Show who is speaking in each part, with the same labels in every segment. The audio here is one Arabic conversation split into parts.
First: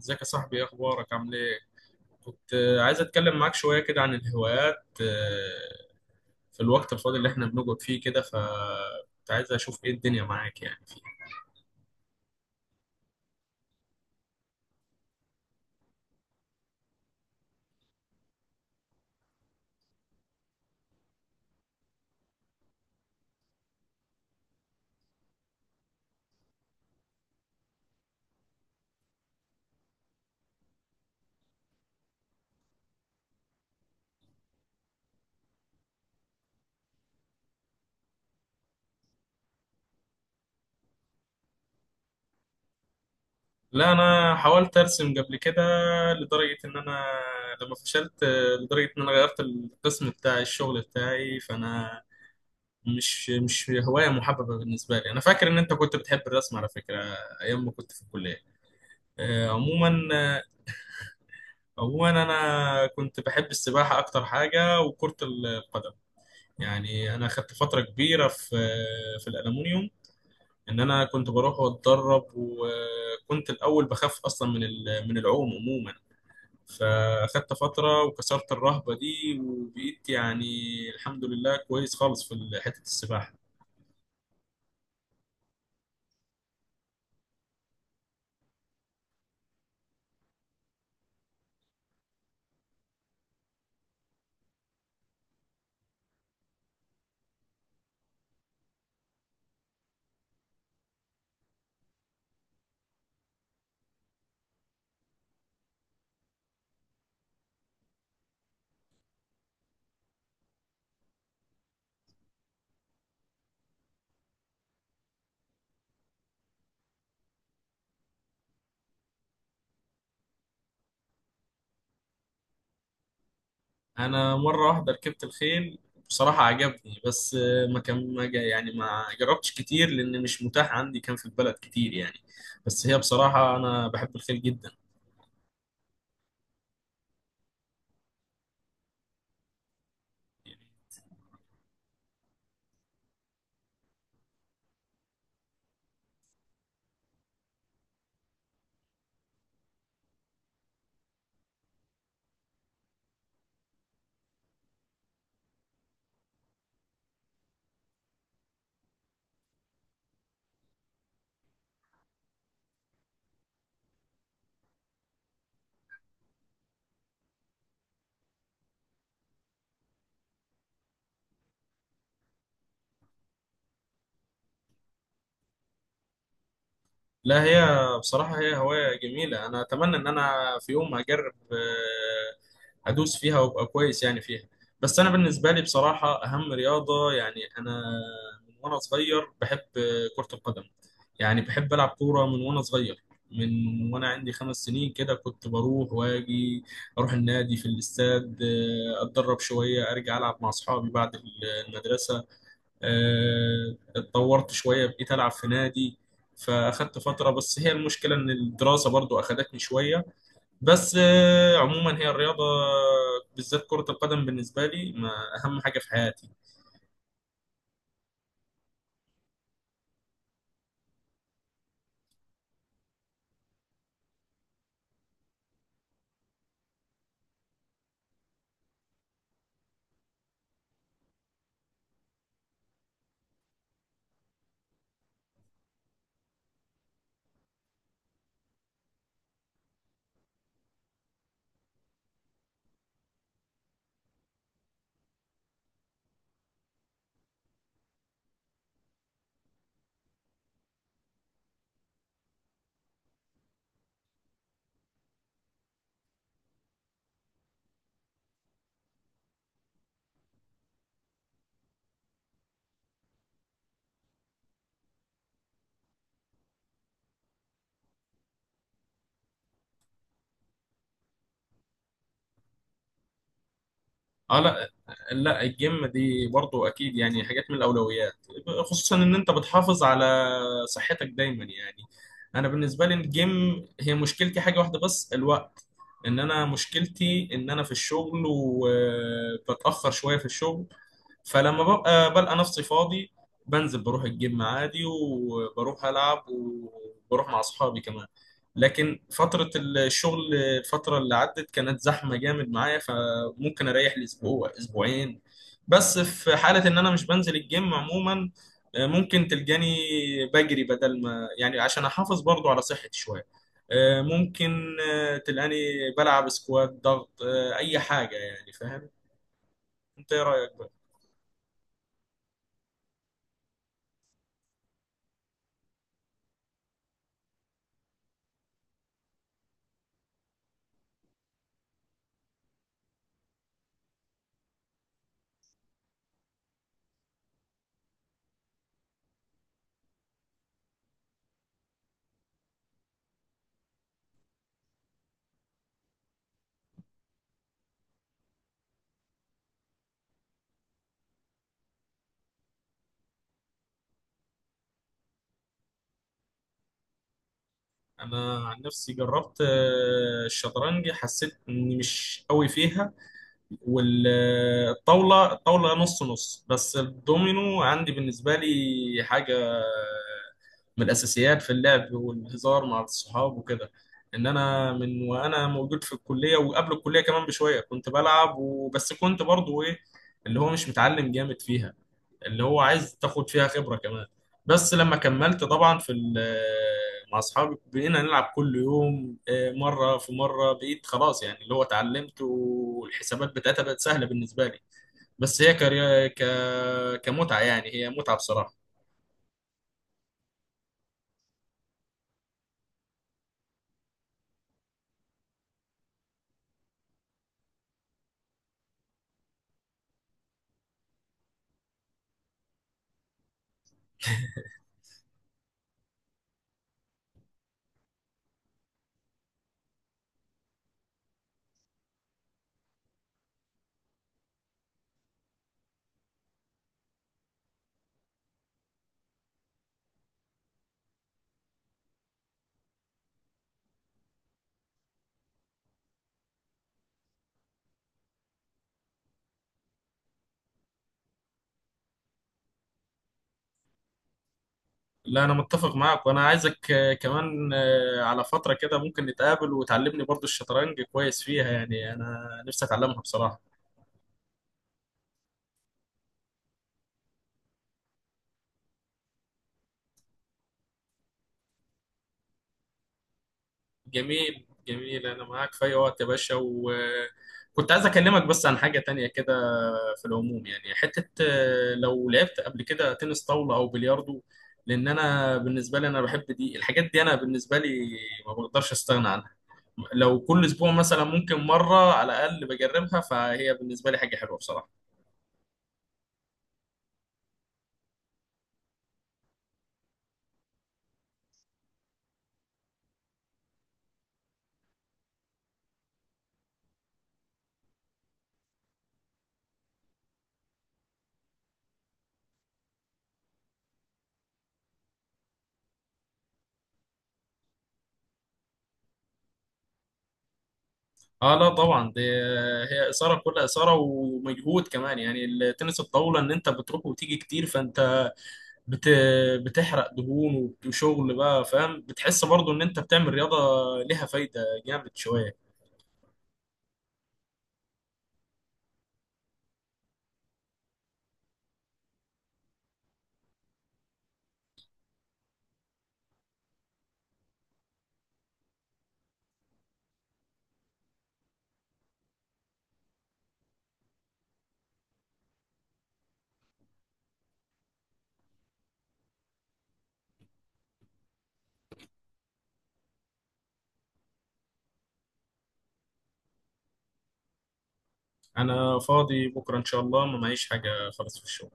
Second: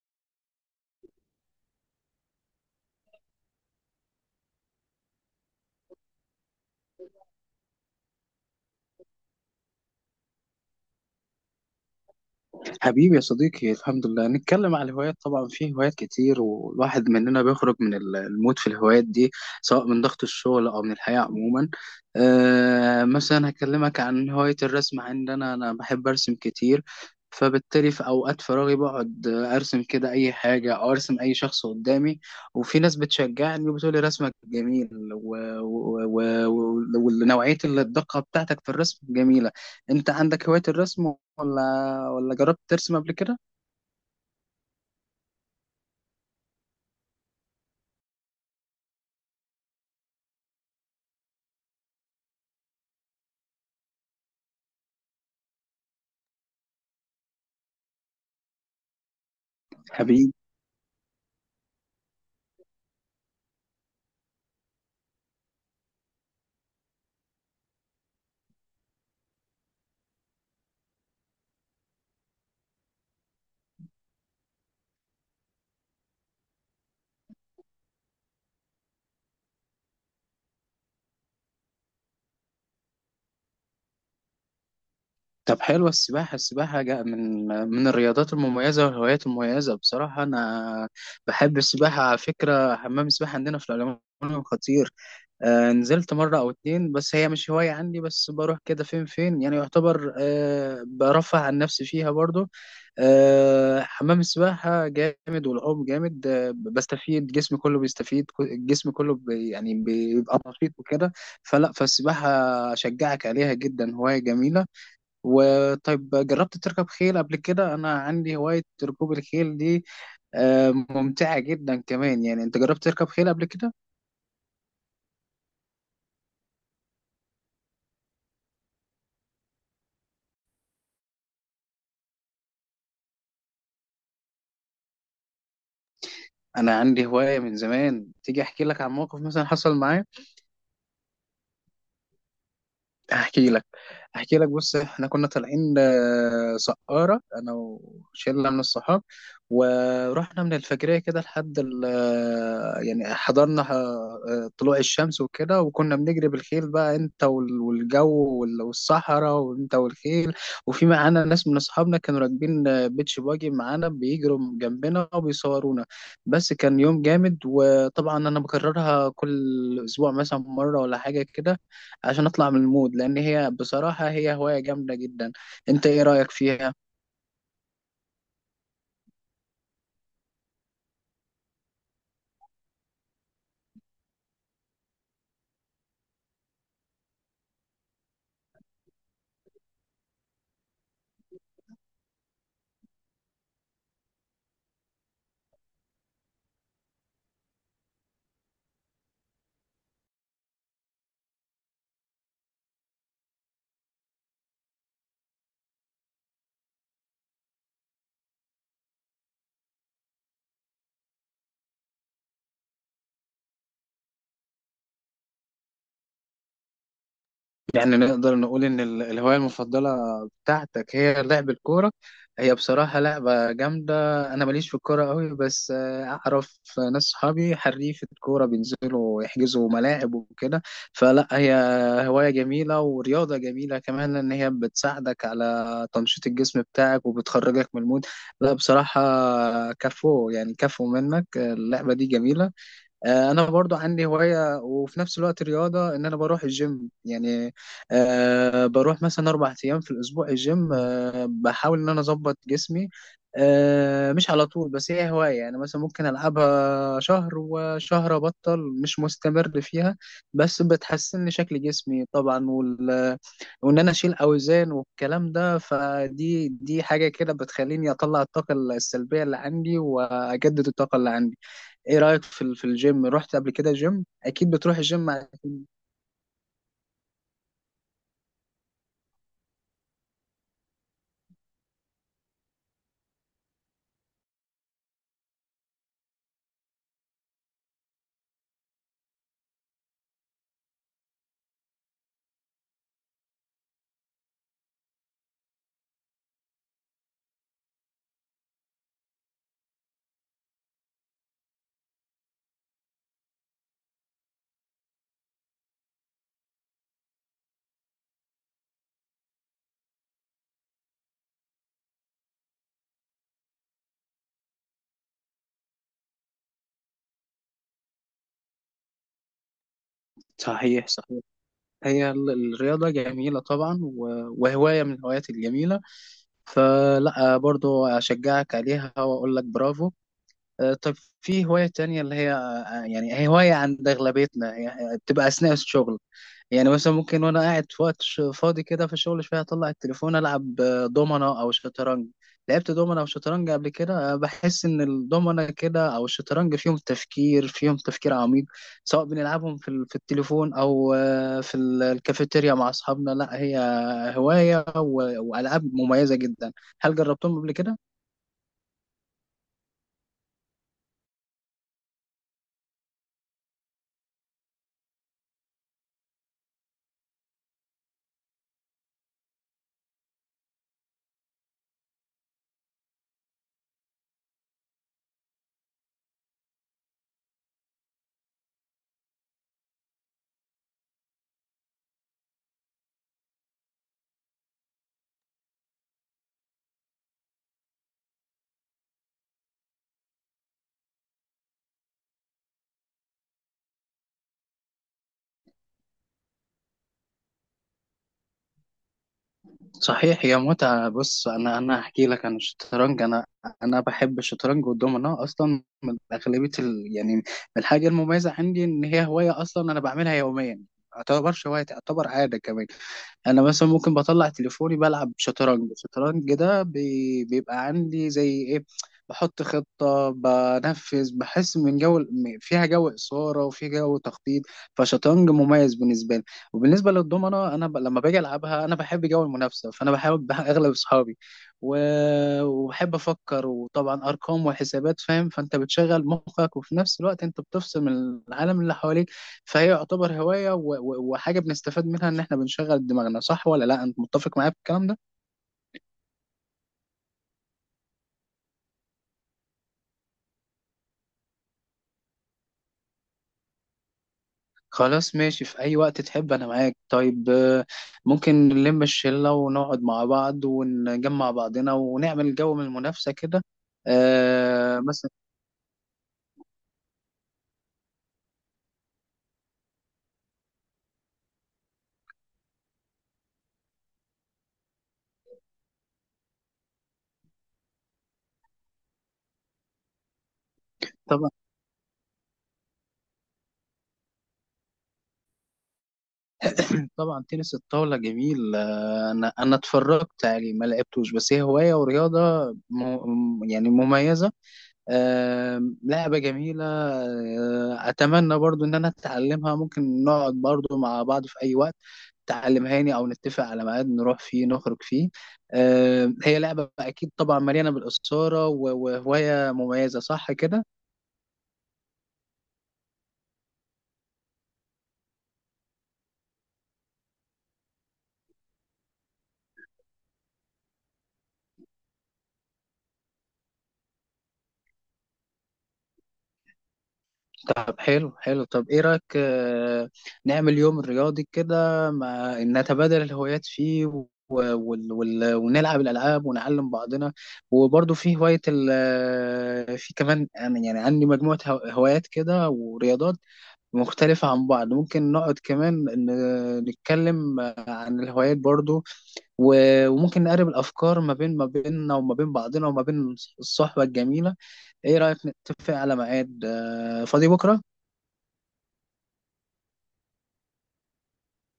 Speaker 1: ازيك يا صاحبي؟ ايه اخبارك؟ عامل ايه؟ كنت عايز اتكلم معاك شويه كده عن الهوايات في الوقت الفاضي اللي احنا بنقعد فيه كده كنت عايز اشوف ايه الدنيا معاك يعني.
Speaker 2: حبيبي يا صديقي، الحمد لله نتكلم على الهوايات. طبعا في هوايات كتير، والواحد مننا بيخرج من المود في الهوايات دي سواء من ضغط الشغل او من الحياة عموما. مثلا هكلمك عن هواية الرسم عندنا، انا بحب ارسم كتير، فبالتالي في اوقات فراغي بقعد ارسم كده اي حاجة، او ارسم اي شخص قدامي. وفي ناس بتشجعني وبتقولي رسمك جميل، ونوعية ونوعية الدقة بتاعتك في الرسم جميلة. انت عندك هواية الرسم، ولا ولا جربت ترسم قبل كده؟
Speaker 1: لا، انا حاولت ارسم قبل كده لدرجه ان انا لما فشلت، لدرجه ان انا غيرت القسم بتاع الشغل بتاعي، فانا مش هوايه محببه بالنسبه لي. انا فاكر ان انت كنت بتحب الرسم على فكره ايام ما كنت في الكليه. عموما،
Speaker 2: حبيبي.
Speaker 1: عموما انا كنت بحب السباحه اكتر حاجه، وكره القدم. يعني انا خدت فتره كبيره في الالومنيوم، ان انا كنت بروح واتدرب، وكنت الاول بخاف اصلا من من العوم عموما، فاخدت فتره وكسرت الرهبه دي، وبقيت يعني الحمد لله كويس خالص في حته السباحه.
Speaker 2: طب حلوة السباحة، السباحة من الرياضات المميزة والهوايات المميزة. بصراحة أنا بحب السباحة على فكرة، حمام السباحة عندنا في العلمانية خطير. آه، نزلت مرة أو اتنين، بس هي مش هواية عندي، بس بروح كده فين فين، يعني يعتبر برفع عن نفسي فيها برضو. آه، حمام السباحة جامد والعوم جامد، آه، بستفيد جسمي كله بيستفيد، الجسم كله يعني بيبقى نشيط وكده. فالسباحة أشجعك عليها جدا، هواية جميلة. وطيب، جربت تركب خيل قبل كده؟ أنا عندي هواية ركوب الخيل دي، آه، ممتعة جدا كمان. يعني أنت جربت تركب خيل قبل كده؟
Speaker 1: انا مره واحده ركبت الخيل، بصراحه عجبني، بس ما كان ما جا يعني ما جربتش كتير، لان مش متاح عندي، كان في البلد كتير يعني. بس هي بصراحه انا بحب الخيل جدا.
Speaker 2: انا عندي هواية من زمان، تيجي احكي لك عن موقف مثلا حصل معايا؟ احكي لك، احكي لك. بص، احنا كنا طالعين سقارة، انا وشلة من الصحاب، ورحنا من الفجرية كده لحد يعني حضرنا طلوع الشمس وكده، وكنا بنجري بالخيل بقى، انت والجو والصحراء، وانت والخيل. وفي معانا ناس من اصحابنا كانوا راكبين بيتش باجي معانا، بيجروا جنبنا وبيصورونا. بس كان يوم جامد، وطبعا انا بكررها كل اسبوع مثلا مرة ولا حاجة كده عشان اطلع من المود، لان هي بصراحة هي هواية جامدة جدا. انت ايه رأيك فيها؟
Speaker 1: لا، هي بصراحه هي هوايه جميله، انا اتمنى ان انا في يوم اجرب ادوس فيها وابقى كويس يعني فيها. بس انا بالنسبه لي بصراحه اهم رياضه، يعني انا من وانا صغير بحب كره القدم. يعني بحب العب كوره من وانا صغير، من وانا عندي 5 سنين كده كنت بروح واجي اروح النادي في الاستاد، اتدرب شويه ارجع العب مع اصحابي بعد المدرسه. اتطورت شويه بقيت العب في نادي، فاخدت فتره، بس هي المشكله ان الدراسه برضو اخدتني شويه. بس عموما هي الرياضة، بالذات كرة القدم بالنسبة لي، ما أهم حاجة في حياتي.
Speaker 2: يعني نقدر نقول ان الهواية المفضلة بتاعتك هي لعب الكورة. هي بصراحة لعبة جامدة، انا ماليش في الكورة قوي، بس اعرف ناس صحابي حريفة كورة بينزلوا يحجزوا ملاعب وكده. فلا، هي هواية جميلة ورياضة جميلة كمان، ان هي بتساعدك على تنشيط الجسم بتاعك وبتخرجك من المود. لا بصراحة، كفو يعني، كفو منك، اللعبة دي جميلة. آه، انا برضو عندي هواية وفي نفس الوقت رياضة، ان انا بروح الجيم يعني. أه، بروح مثلا اربع ايام في الاسبوع الجيم، أه، بحاول ان انا اظبط جسمي. أه، مش على طول، بس هي هواية يعني، مثلا ممكن العبها شهر وشهر ابطل، مش مستمر فيها. بس بتحسن لي شكل جسمي طبعا، وان انا اشيل اوزان والكلام ده، دي حاجة كده بتخليني اطلع الطاقة السلبية اللي عندي واجدد الطاقة اللي عندي. ايه رأيك في في الجيم؟ رحت قبل كده جيم؟
Speaker 1: اه،
Speaker 2: اكيد
Speaker 1: لا.
Speaker 2: بتروح الجيم
Speaker 1: لا، الجيم دي برضو أكيد يعني حاجات من الأولويات، خصوصا إن أنت بتحافظ على صحتك دايما يعني. أنا بالنسبة لي الجيم هي مشكلتي حاجة واحدة بس، الوقت، إن أنا مشكلتي إن أنا في الشغل وبتأخر شوية في الشغل. فلما ببقى بلقى نفسي فاضي بنزل بروح الجيم عادي، وبروح ألعب وبروح مع أصحابي كمان. لكن فترة الشغل، الفترة اللي عدت كانت زحمة جامد معايا، فممكن أريح لأسبوع أسبوعين. بس في حالة إن أنا مش بنزل الجيم عموما، ممكن تلجاني بجري بدل ما يعني عشان أحافظ برضو على صحتي شوية. ممكن تلقاني بلعب سكوات ضغط، أي حاجة، يعني فاهم. أنت إيه رأيك؟
Speaker 2: صحيح، صحيح. هي الرياضة جميلة طبعا، وهواية من الهوايات الجميلة، فلا برضو اشجعك عليها واقول لك برافو. آه، طب، في هواية تانية اللي هي، آه، يعني هي هواية عند اغلبيتنا، هي بتبقى اثناء الشغل. يعني مثلا ممكن وانا قاعد في وقت فاضي كده في الشغل شويه، اطلع التليفون العب، آه، دومنه او شطرنج. لعبت دومنه او شطرنج قبل كده؟ آه، بحس ان الدومنه كده او الشطرنج فيهم تفكير، فيهم تفكير عميق، سواء بنلعبهم في في التليفون او في الكافيتيريا مع اصحابنا. لا هي هوايه والعاب مميزه جدا. هل جربتهم قبل كده؟
Speaker 1: انا عن نفسي جربت الشطرنج، حسيت اني مش قوي فيها. والطاوله، الطاوله نص نص، بس الدومينو عندي بالنسبه لي حاجه من الاساسيات في اللعب والهزار مع الصحاب وكده. ان انا من وانا موجود في الكليه، وقبل الكليه كمان بشويه كنت بلعب، وبس كنت برضو ايه، اللي هو مش متعلم جامد فيها، اللي هو عايز تاخد فيها خبرة كمان. بس لما كملت طبعا مع اصحابي بقينا نلعب كل يوم، مرة في مرة بقيت خلاص، يعني اللي هو اتعلمت والحسابات بتاعتها بقت سهلة بالنسبة لي. بس هي كمتعة، يعني هي متعة بصراحة.
Speaker 2: صحيح، هي متعة. بص أنا، هحكي لك عن الشطرنج. أنا أنا بحب الشطرنج والدومينو أصلا، من أغلبية يعني من الحاجة المميزة عندي إن هي هواية أصلا أنا بعملها يوميا، ما تعتبرش هواية، تعتبر عادة كمان. انا مثلا ممكن بطلع تليفوني بلعب شطرنج، الشطرنج ده بيبقى عندي زي ايه، بحط خطة بنفذ، بحس من جو فيها جو إثارة وفيها جو تخطيط. فشطرنج مميز بالنسبة لي. وبالنسبة للضمنة، أنا لما باجي ألعبها أنا بحب جو المنافسة، فأنا بحاول أغلب أصحابي. و... وبحب أفكر، وطبعا أرقام وحسابات، فاهم؟ فأنت بتشغل مخك، وفي نفس الوقت أنت بتفصل من العالم اللي حواليك. فهي يعتبر هواية وحاجة بنستفاد منها، إن إحنا بنشغل دماغنا. صح ولا لأ؟ أنت متفق معايا في الكلام ده؟
Speaker 1: لا، انا متفق معاك، وانا عايزك كمان على فترة كده ممكن نتقابل وتعلمني برضو الشطرنج كويس فيها، يعني انا نفسي اتعلمها بصراحة.
Speaker 2: خلاص، ماشي، في أي وقت تحب أنا معاك. طيب، آه، ممكن نلم الشلة ونقعد مع بعض ونجمع بعضنا ونعمل جو من المنافسة كده،
Speaker 1: جميل
Speaker 2: آه،
Speaker 1: جميل،
Speaker 2: مثلا.
Speaker 1: انا معاك في اي وقت يا باشا، وكنت عايز اكلمك بس عن حاجه تانية كده في العموم، يعني حته لو لعبت قبل كده تنس طاوله او بلياردو. لان انا بالنسبه لي انا بحب دي الحاجات دي، انا بالنسبه لي ما بقدرش استغنى عنها. لو كل اسبوع مثلا
Speaker 2: طبعا.
Speaker 1: ممكن مره على الاقل بجربها، فهي بالنسبه لي حاجه حلوه بصراحه.
Speaker 2: طبعا تنس الطاولة جميل، آه، أنا أنا اتفرجت عليه، ما لعبتوش، بس هي هواية ورياضة يعني مميزة. آم، لعبة جميلة، آه، أتمنى برضو إن أنا أتعلمها، ممكن نقعد برضو مع بعض في أي وقت تعلمهاني، أو نتفق على ميعاد نروح فيه نخرج فيه. آم، هي لعبة أكيد طبعا مليانة بالإثارة، وهواية مميزة، صح كده؟
Speaker 1: اه لا طبعا، دي هي اثاره، كلها اثاره ومجهود كمان، يعني التنس الطاوله ان انت بتروح وتيجي كتير، فانت بت... بتحرق دهون، وشغل بقى فاهم، بتحس برضو ان انت بتعمل رياضة ليها فايدة، جامد شوية.
Speaker 2: طب حلو، حلو. طب ايه رأيك، آه، نعمل يوم رياضي كده، ما نتبادل الهوايات فيه، ونلعب الألعاب ونعلم بعضنا. وبرضه في هواية ال... آه، في كمان يعني عندي مجموعة هوايات كده ورياضات مختلفة عن بعض، ممكن نقعد كمان نتكلم عن الهوايات برضو، وممكن نقرب الأفكار ما بين، ما بيننا وما بين بعضنا وما بين الصحبة الجميلة. إيه رأيك نتفق على ميعاد، آه، فاضي بكرة؟
Speaker 1: انا فاضي بكرة ان شاء الله، ما معيش حاجة خالص في الشغل.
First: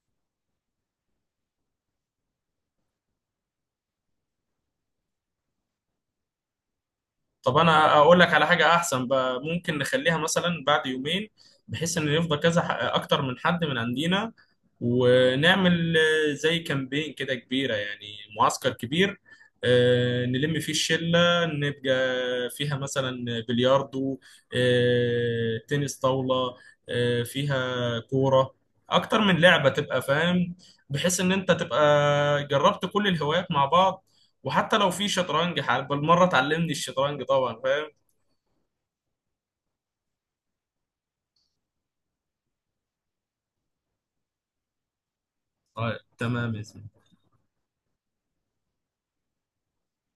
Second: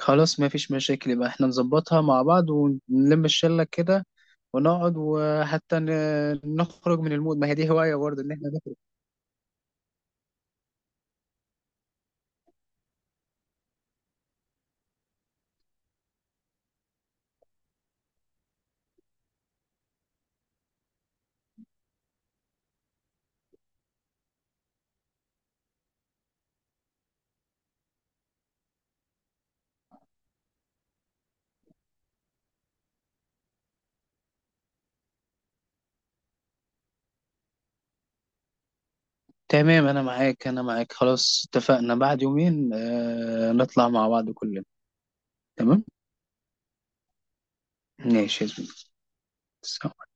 Speaker 2: خلاص، مفيش مشاكل، يبقى احنا نظبطها مع بعض ونلم الشلة كده ونقعد، وحتى نخرج من المود، ما هي
Speaker 1: طب،
Speaker 2: دي هواية
Speaker 1: انا اقول
Speaker 2: برضه ان
Speaker 1: لك على
Speaker 2: احنا
Speaker 1: حاجه
Speaker 2: نخرج.
Speaker 1: احسن بقى، ممكن نخليها مثلا بعد يومين، بحيث ان يفضى كذا اكتر من حد من عندنا، ونعمل زي كامبين كده كبيره، يعني معسكر كبير، نلم فيه الشله، نبقى فيها مثلا بلياردو، تنس طاوله، فيها كوره، اكتر من لعبه، تبقى فاهم بحيث ان انت تبقى جربت كل الهوايات مع بعض، وحتى لو في شطرنج حال بالمره تعلمني الشطرنج طبعا فاهم.
Speaker 2: تمام، انا معاك، انا معاك، خلاص، اتفقنا بعد يومين اه نطلع مع بعض كلنا. تمام.
Speaker 1: طيب، تمام يا زميلي.
Speaker 2: ماشي يا زميلي.